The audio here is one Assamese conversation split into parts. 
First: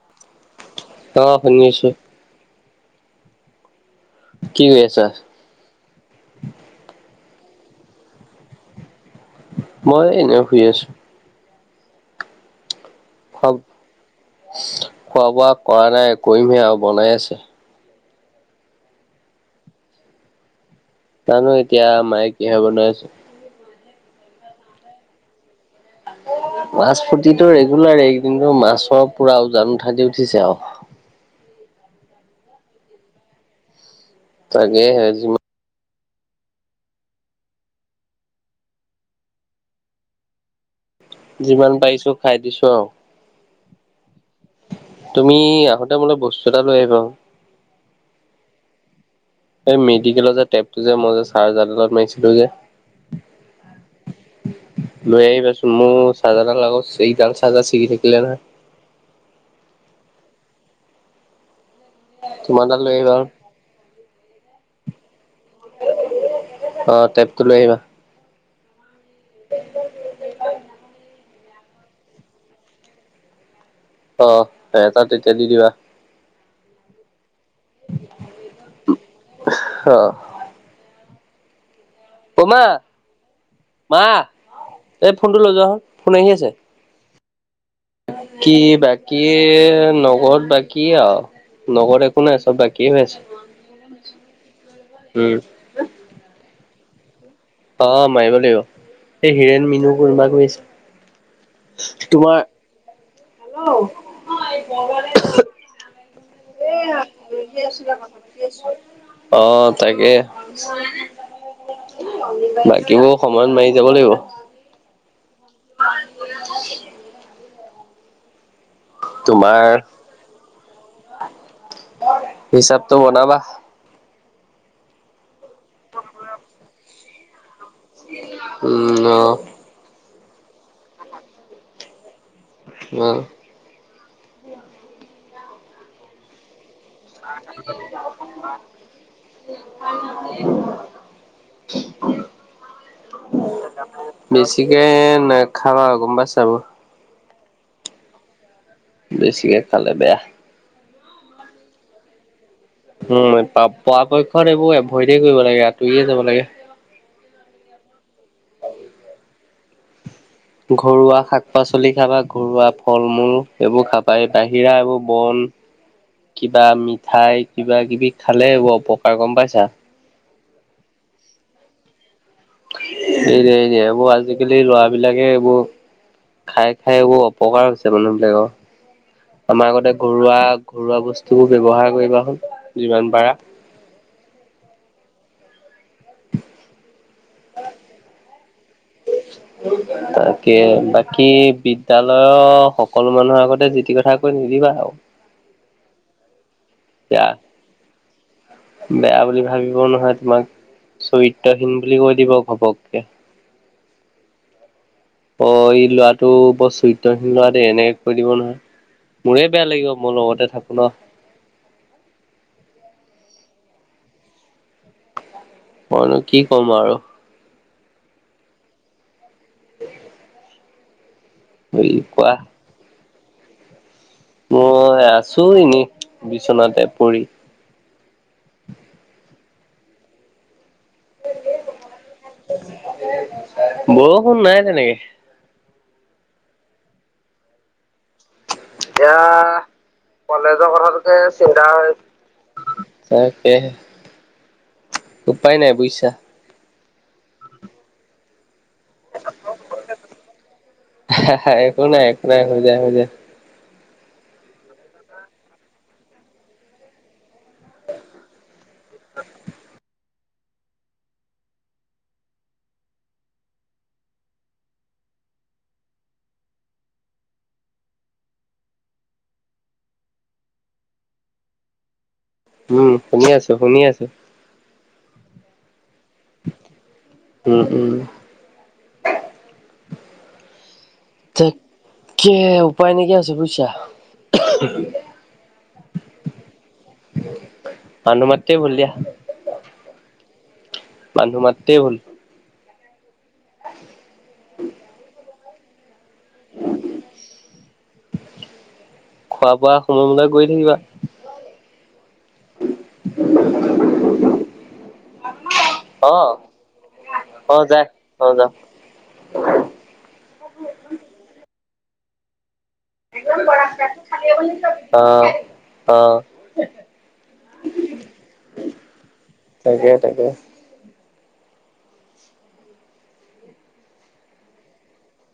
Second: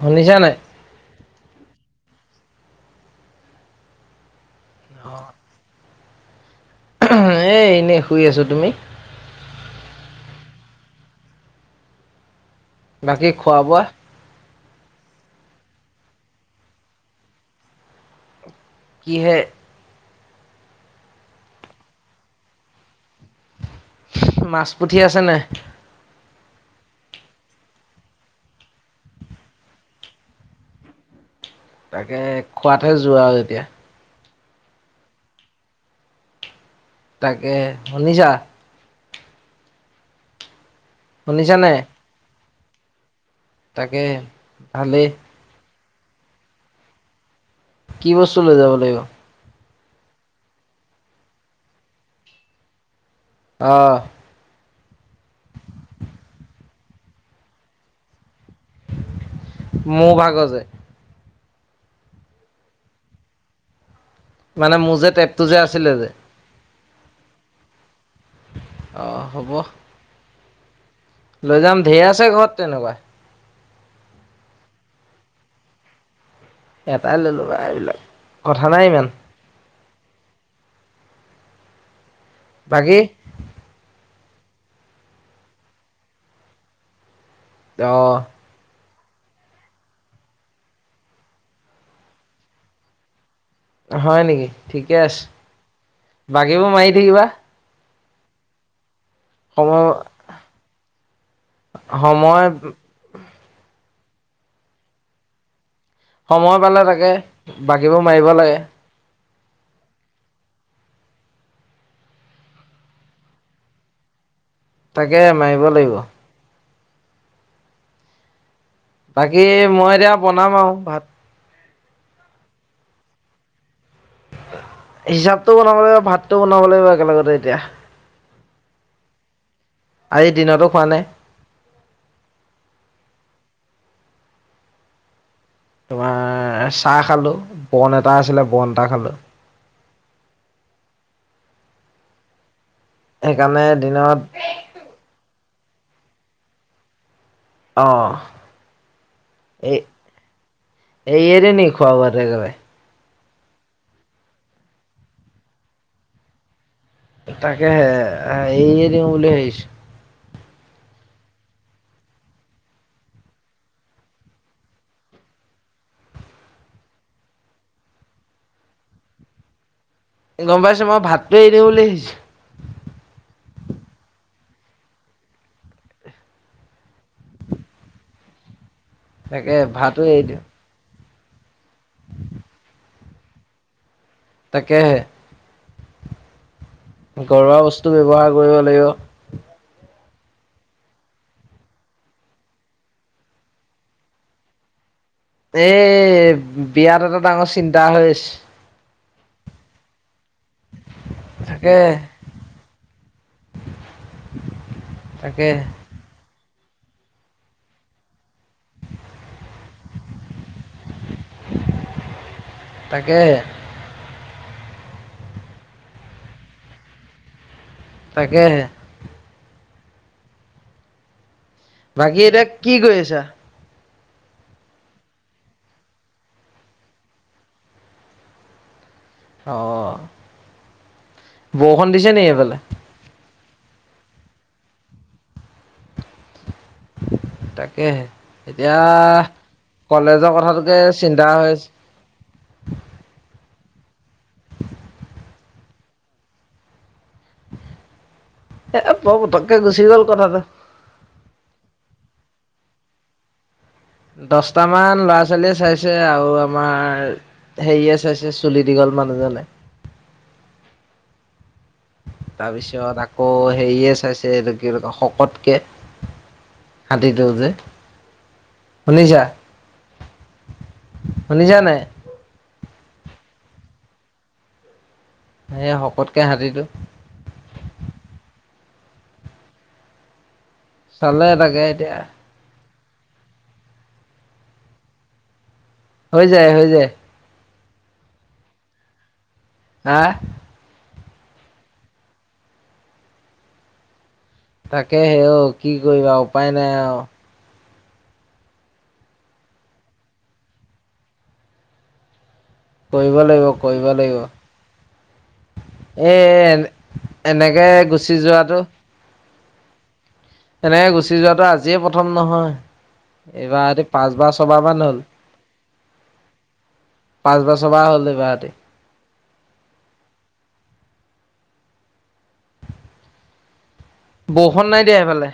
শুনিছা নাই। অ', শুনি আছো কি কৰি আছা। এই এনেই শুই আছোঁ তুমি মই এনে শুই আছোঁ। বাকী খোৱা বোৱা? খোৱা বোৱা কৰা নাই কৰিমহে আৰু বনাই আছে কিহে। জানো এতিয়া মায়ে কিহে বনাই আছে। মাছ পুঠি আছেনাই মাছ ফুতিটো ৰেগুলাৰ এইকদিনতো মাছৰ পুৰা উজান উঠাদি উঠিছে আৰু তাকে খোৱাতহে যোৱা আৰু এতিয়া তাকেহে আজি মই তাকেহে শুনিছা শুনিছা যিমান পাৰিছো খাই দিছোঁ আৰু তাকেহে ভালেই তুমি আহোতে মোলে বস্তু এটা লৈ আহিবা চোন। কি বস্তু লৈ যাব লাগিব। এই মেডিকেলৰ যে টেপটো যে মই যে চাৰজাডালত মাৰিছিলো যে অহ লৈ আহিবা চোন মোৰ চাৰজাডাল চি টাইপ চাৰজাডাল ছিগি থাকিলে নহয় মোৰ ভাগৰ যে তোমাৰ দাল লৈ আহিবা চোন মানে মোৰ যে টেপটো যে আছিলে যে অ টেপটো লৈ আহিবা। অঁ হ'ব। লৈ যাম ঢেৰ আছে ঘৰত তেনেকুৱা। অ এটা তেতিয়া দি দিবা এটাই ল'লো বা এইবিলাক কথা নাই ইমান অহঁ বমা বাকী মা এই ফোনটো লৈ যোৱা চোন ফোন আহি আছে। অ' কি বা বাকী নগৰত বাকী আৰু নগৰত একো নাই চব বাকী হৈ আছে হয় নেকি ঠিকে আছে উম বাকীবোৰ মাৰি থাকিবা অ মাৰিব লাগিব। এই হীৰেণ সময় মিনু কুৰৰ্মা কৰিছো তোমাৰ সময় হেল্ল' সময় পালে তাকে বাকীবোৰ মাৰিব লাগে। অ তাকে বাকীবোৰ সময়ত মাৰি যাব লাগিব। তাকে মাৰিব লাগিব। বাকী তোমাৰ মই এতিয়া বনাম আৰু ভাত। হিচাপটো বনাবা। হিচাপটো বনাব লাগিব ভাতটো বনাব লাগিব একেলগতে এতিয়া। উ ন আজি দিনতো খোৱা নাই। অ তোমাৰ চাহ [inaudible] খালো বন এটা আছিলে বন এটা খালো সেইকাৰণে দিনত বেছিকে ন খাবা গম পাইছা এইবোৰ অ বেছিকে এই খালে বেয়া এইৰে দিও নি খোৱা বোৱাত [unintelligible] উম পৰাপক্ষত এইবোৰ এভইডে কৰিব লাগে আঁতৰিয়ে যাব লাগে। তাকে হে এই এৰিয়ে দিও ভাবিছো। ঘৰুৱা শাক পাচলি খাবা ঘৰুৱা ফল মূল এইবোৰ খাবা এই বাহিৰা এইবোৰ বন কিবা মিঠাই কিবা কিবি খালে ব অপকাৰ গম পাইছা। গম পাইছো মই ভাতটো এৰি দিও বুলি ভাবিছো। এনে এনে এইবোৰ আজিকালি লৰা বিলাকে এইবোৰ। খাই খাই এইবোৰ অপকাৰ হৈছে তাকে মানুহবিলাকৰ। আমাৰ আগতে ভাতো এৰি ঘৰুৱা দিওঁ ঘৰুৱা বস্তু। তবোৰ ব্যৱহাৰ কৰিবা চুন যিমান পাৰা তাকেহে [inaudible] ঘৰুৱা বস্তু ব্যৱহাৰ কৰিব লাগিব। তাকে বাকী বিদ্যালয়ৰ সকলো মানুহৰ আগতে যি টি কথা কৈ শুনিবা আৰু এ বিয়াত এটা বেয়া ডাঙৰ চিন্তা হৈ আছে। বেয়া বুলি ভাবিবও নহয় তোমাক চৰিত্ৰহীন তাকে বুলি কৈ দিব ঘপককে তাকে প এই লৰাটো চৰিত্ৰহীন লৰা দেই এনেকে কৈ দিব নহয় মোৰে বেয়া লাগিব মোৰ লগতে থাকো ন। তাকে মইনো কি ক'ম আৰু। তাকেহে বুলি বাকী কোৱা এতিয়া কি কৰি আছা? মই আছো এনেই বিচনাতে পৰি। আহ বৰখুন দিছে নি এইফালে বৰষুণ নাই তেনেকে। তাকে এতিয়া কলেজৰ কথাটোকে চিন্তা হৈ তাকে উপায় নাই বুজিছা। এ প পতককে গুচি গ'ল কথাটো। শ নাই একো নাই হৈ যায় হৈ যায়। দছটামান ল'ৰা ছোৱালীয়ে চাইছে আৰু আমাৰ হেৰিয়ে চাইছে চুলি দীঘল। মানুহ জনে তাৰপিছত আকৌ হেৰিয়ে চাইছে এই কি শকতকে হাতী টো যে শুনিছা শুনিছা নাই। উম শুনি আছো শুনি আছো সে শপত উম উম চালে তাকে এতিয়া উপ উপাই নাই কিয়া হৈছে বুইচা। হৈ যায় হৈ যায়। মানুহ মােতে ভুল দিয়া। আহ মানুহ মােতে ভুল। তাকে সেও কি কৰিবা উপায় নাই আৰু খোৱা বোৱা সময়মতে কৈ থাকিবা। কৰিব লাগিব কৰিব লাগিব। এ অ এ অ এনেকে যায় গুচি অ যাম যোৱাতটো এনেকে গুচি যোৱাতটো আজিয়ে প্ৰথম নহয় এইবাৰ সতি পাঁচবাৰ ছবাহ মান হ'ল অ', অ', পাঁচ বছৰ বা হ'ল এবা হতি তাকে তাকে বৰষুণ নাই দিয়া সেইফালে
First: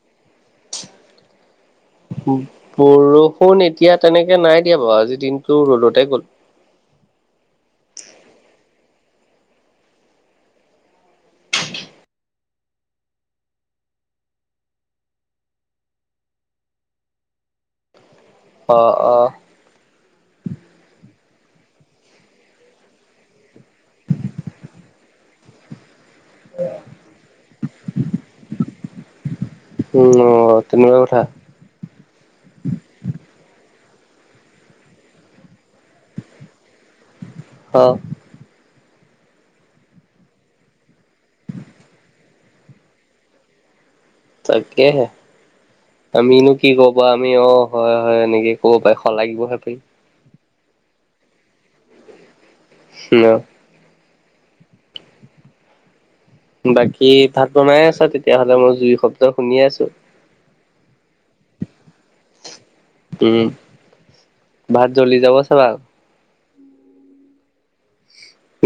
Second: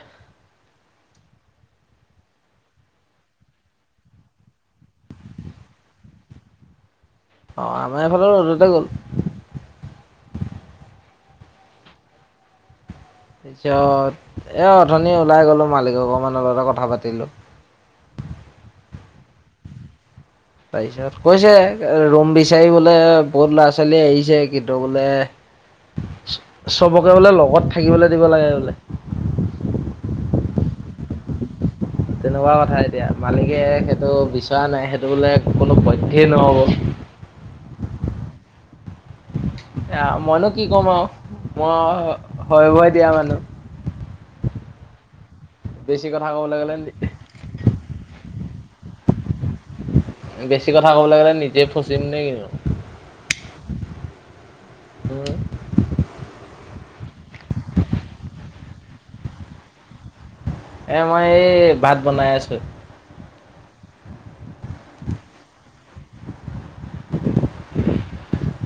বৰষুণ এতিয়া তেনেকে নাই দিয়া বাৰু আজি দিনতটো ৰ'দতে গ'ল অ আমাৰ এইফালে ৰ'দতে গ'ল তাৰপিছত এ অঠনি ওলাই গলো মালিক ঘৰ মানুহৰ লগতে অকমানৰ কথা পাতিলো [inaudible] অঁ অ পাৰিছত কৈছে ৰুম বিচাৰি বহুত ল'ৰা ছোৱালী আহিছে কিন্তু বোলে চবকে বোলে লগত থাকিবলৈ দিব লাগে বোলে। উ তেনেকুৱা কথা তেনেকুৱা কথা এতিয়া মালিকে টো বিচৰা নাই সেইটো বোলে কোনো পইধেই নহব। অ আহ মইনো কি কম আৰু মই হয় ভয় দিয়া মানুহ। তাকেহে বেছি কথা আমিনো ক'বলৈ কি গ'লে কবা আমি অ হয় হয় এনেকে ক'ব পাই হলাগিব সেই বেছি কথা ক'বলৈ গ'লে নিজে ফচিম নে কি নো সি অ হে [unintelligible] বাকী ভাত বনাই আছা তেতিয়াহ'লে মই জুই শব্দ শুনি আছো। এ মই এই ভাত বনাই আছো। উম ভাত জলি যাব চাবা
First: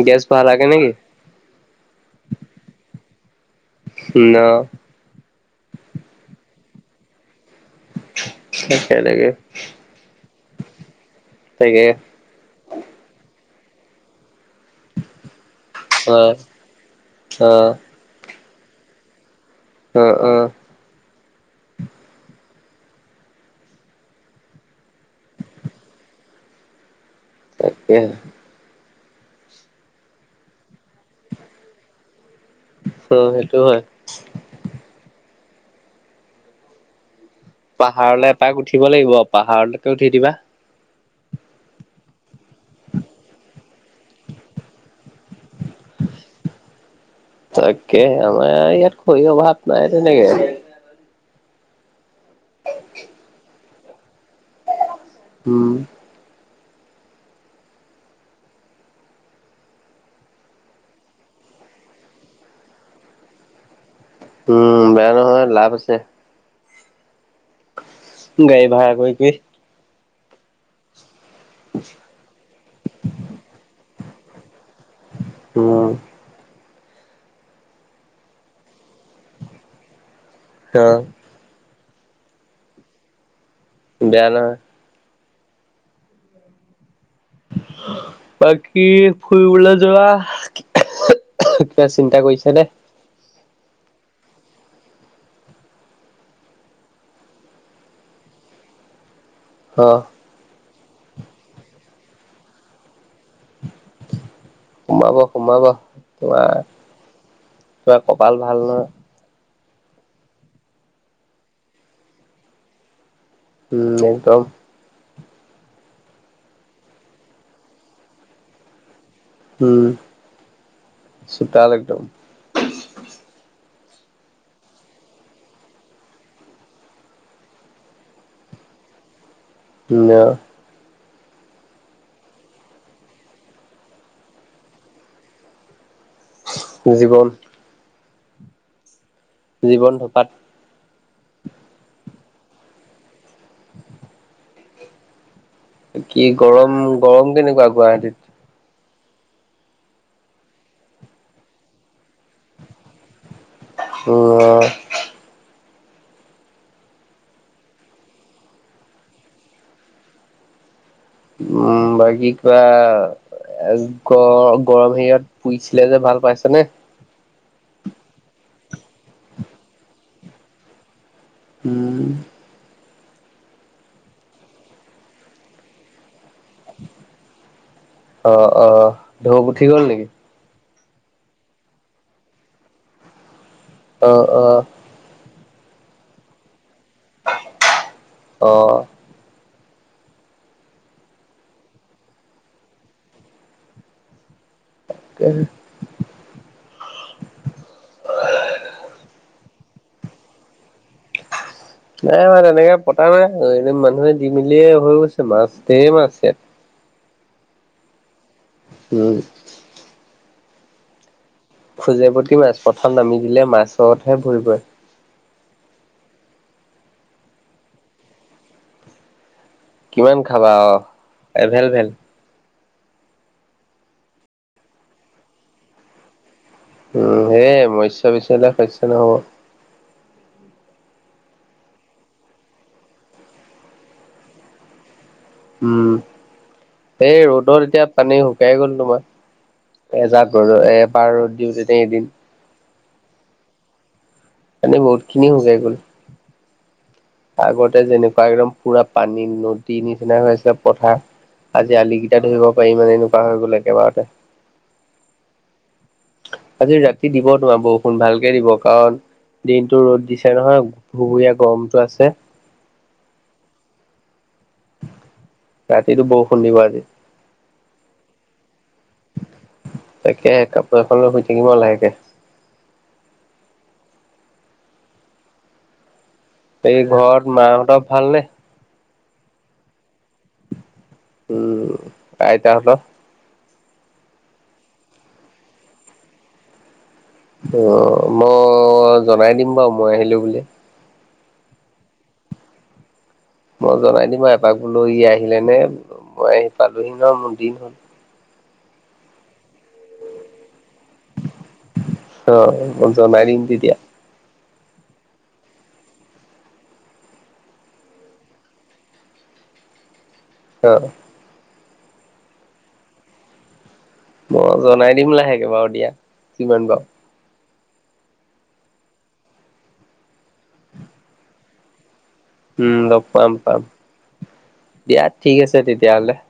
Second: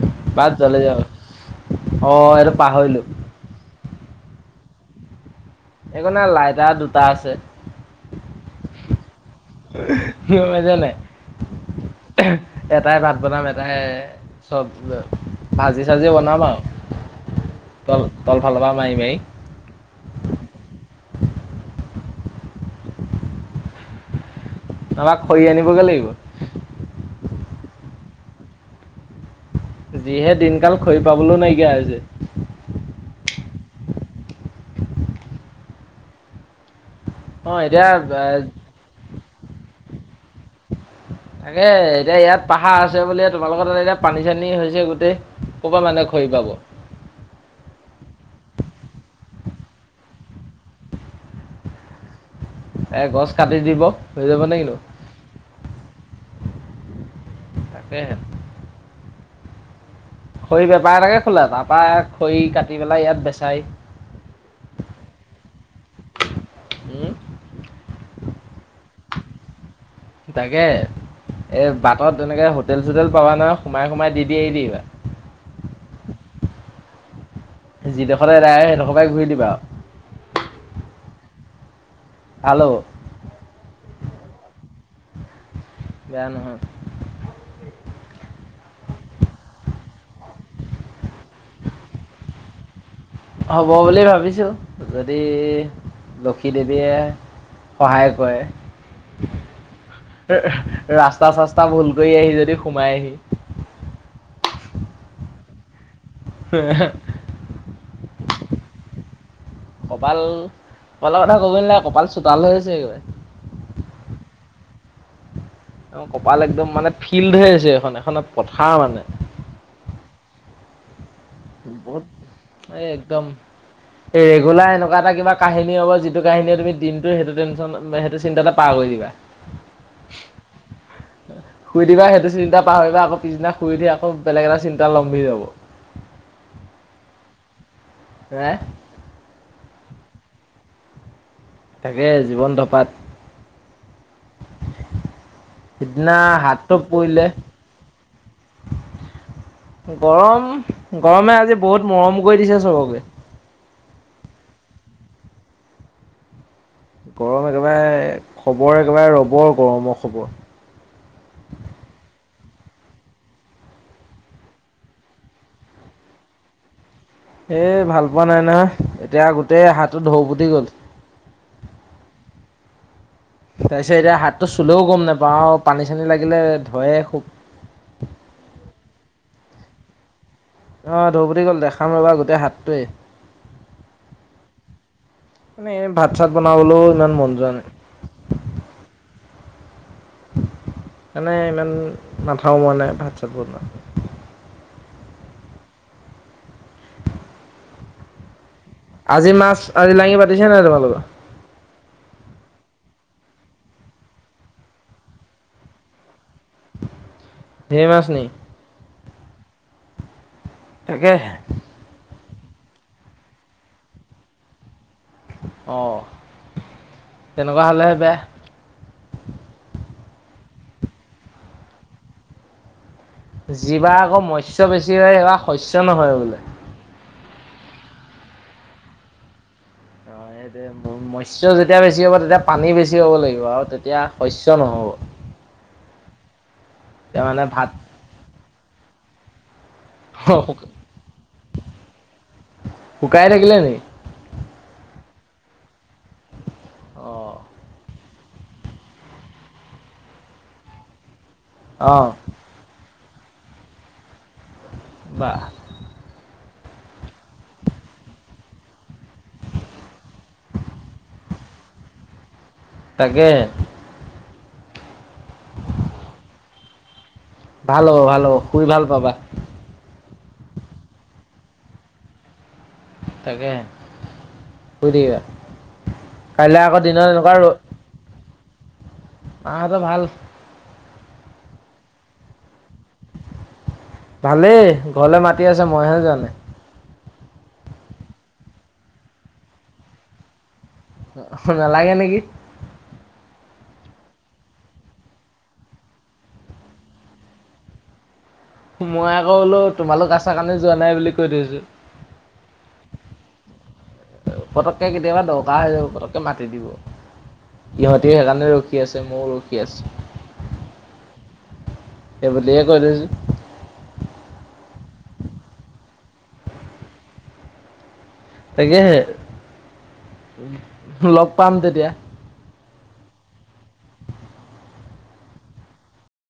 গেছ ভাত ভৰালাগে জলি নেকি? যাব অ এটো পাহৰিলো। ন এই নে লাইটা দুটা আছে। সেনেকে নাই তাকে এটাই ভাত বনাম এটাই এ চব ভাজি চাজি অ', বনাম আৰু অ', ত তল ফালৰ পৰা মাৰি মাৰি। অ', অ', আমাক খৰি আনিবগে লাগিব। এ যিহে দিনকাল খৰি পাবলৈও নাইকিয়া হৈ ছে অ সেইটো হয় অ এতিয়া পাহাৰলৈ এপাক উঠিব লাগিব পাহাৰলৈকে উঠি দিবা তাকে এতিয়া ইয়াত পাহাৰ আছে বুলিয়ে তোমালোকৰ তাত এতিয়া পানী চানী হৈছে গোটেই ক'ৰব মানে খৰি পাব। তাকে আমাৰ ইয়াত খৰী অভাৱ নাই তেনেকে এ গছ কাটি দিব হৈ যাব নে কিনো। উম তাকেহে। খৰি বেপাৰ এটাকে খোলা তাৰ পৰা খৰি কাটি পেলাই ইয়াত বেচাই উম বেয়া নহয় লাভ আছে উম গাড়ী ভাড়া কৰি কৰি তাকে এ বাটত এনেকে হোটেল চোটেল পাৱা নহয় সোমাই সোমাই। দ দাই দিব। উম যিডখৰতে এদাই সেইডোখৰ পৰাই ঘূৰি দিবা আৰু অ ভাল হব বেয়া নহয়। বেয়া নহয় বাকী ফুৰিবলৈ যোৱা। কিবা চিন্তা কৰিছা নে? হ'ব বুলি ভাবিছো যদি লক্ষী দেৱীয়ে। সহায় কৰে। অ', ৰাস্তা চাস্তা ভুল কৰি আহি যদি সোমাই আহি সোমাব সোমাব তোমাৰ তোমাৰ কপাল ভাল নহ কপাল কপালৰ কথা কবই নালাগে কপাল চোতাল হৈছে একেবাৰে উম একদম। অ কপাল একদম মানে ফিল্ড হৈ আছে এইখন এখনত পথাৰ মানে। হুম বহুত এই একদম। এই ৰেগুলাৰ এনেকুৱা এটা কিবা কাহিনী হ'ব যিটো কাহিনীয়ে তুমি দিনটো সেইটো টেনশন সেইটো চিন্তাটে পাৰ কৰি দিবা ন উ শুই দিবা সেইটো চিন্তা পাহৰিবা আকৌ পিছদিনা শুই দি আকৌ বেলেগ এটা চিন্তা লমভি যাব। জীৱন। [unintelligible] জীৱন থকাত তাকে জীৱন ধপাত। সিদিনা কি গৰম হাতটো পুৰিলে। গৰম কেনেকুৱা গুৱাহাটীত? গৰম গৰমে আজি বহুত মৰম কৰি দিছে চবকে। উম অ গৰম একেবাৰে খবৰ একেবাৰে ৰবৰ গৰমৰ খবৰ। উম বাকি কোৱা। এ গৰ গৰম হেৰিত পুইছিলে যে ভাল পাইছা নে? এ ভাল পোৱা নাই নহয়, এতিয়া গোটেই হাতটো ঢৌ ফুতি গ'ল। উম। তাৰ পিছত এতিয়া হাতটো চুলেও গম নাপাওঁ আৰু পানী চানী লাগি। লাগিলে ধয়ে খুব। ঠিক হ'ল নেকি? আহ ধৌফুতি গ'ল দেখাম ৰবা গোটেই হাতটোৱে। অ অ। মানে ভাত চাত বনাবলৈও ইমান মন যোৱা নাই। অ মানে ইমান নাথাওঁ মই নাই ভাত চাত বনোৱাত। [unintelligible] [unintelligible] আজি মাছ, আজি লাঙি পাতিছে নাই তোমালোকৰ? নাই মানে এনেকে পতা নাই এনে মানুহে দি মেলিয়ে হৈ গৈছে মাছ ধেৰ মাছ ইয়াত। ধেৰ মাছ নি? উম। তাকে। খোজে প্ৰতি মাছ প্ৰথম নামি দিলে মাছতহে ভৰিবই। অ, তেনেকুৱা হ'লে হে বে কিমান খাবা অ এভেল ভেল। যিবাৰ আকৌ মৎস্য বেছি হয়, এইবাৰ শস্য নহয় বোলে। উম সেয়ে মৎস্য বেছি হ'লে, শস্য নহ'ব। অ' মৎস্য যেতিয়া বেছি হ'ব, তেতিয়া পানী বেছি হ'ব লাগিব আৰু তেতিয়া শস্য নহ'ব। উম, এতিয়া এই মানে ৰ'দত ভাত এতিয়া পানী শুকাই গ'ল তোমাৰ। এজাৰ গৰ এবাৰ দিওঁতেতে এদিন শুকাই থাকিলে নেকি? পানী বহুত খিনি শুকাই গ'ল। অ' আগতে যেনেকুৱা একদম পুৰা পানী নদী নিচিনা হৈ আছিল পথাৰ আজি আলি অ' কেইটা ধৰিব পাৰি ই মানে এনেকুৱা হৈ গ'ল একেবাৰতে। বাহ। আজি ৰাতি দিব নোৱাৰো বৰষুণ ভালকে দিব কাৰণ দিনটো ৰ'দ দিছে নহয়, বুবুৰীয়া গৰমটো আছে। তাকে। ৰাতিটো বৰষুণ দিব আজি। ভাল হ'ব ভাল হ'ব শুই ভাল পাবা। তাকে কাপোৰ এখনো শুই থাকিব লাহেকে। তাকেহে, শুই থাকিবা। কাইলে এই আকৌ দিনত ঘৰত এনেকুৱা ৰ'দ মাহঁতৰ ভালনে? মাহতৰ ভাল। উম আইতাহঁতৰ? ভালেই ঘৰলে মাতি আছে মইহে যোৱা নাই। অ মই জনাই দিম বাৰু মই আহিলো বুলি। নালাগে নেকি? মই জনাই দিম ম এপাক বোলো ই আহিলে নে? মই আহি পালোহি ন মোৰ দিন হ'ল। মই আকৌ বোলো তোমালোক আচা কাৰণে যোৱা নাই বুলি কৈ থৈছো। অ মই জনাই দিম তেতিয়া। পতককে কেতিয়াবা দৰকাৰ হৈ যাব, পতককে মাতি দিব। ইহঁতিও সেইকাৰণে ৰখি আছে, মইও ৰখি আছো। অ। এবৰিয়ে কৈদে দেচোন। মই জনাই দিম লাহেকে বাৰু দিয়া কিমান বাৰু। তাকেহে, লগ পাম তেতিয়া। উম লগ পাম পাম, দিয়া ঠিক আছে তেতিয়াহলে।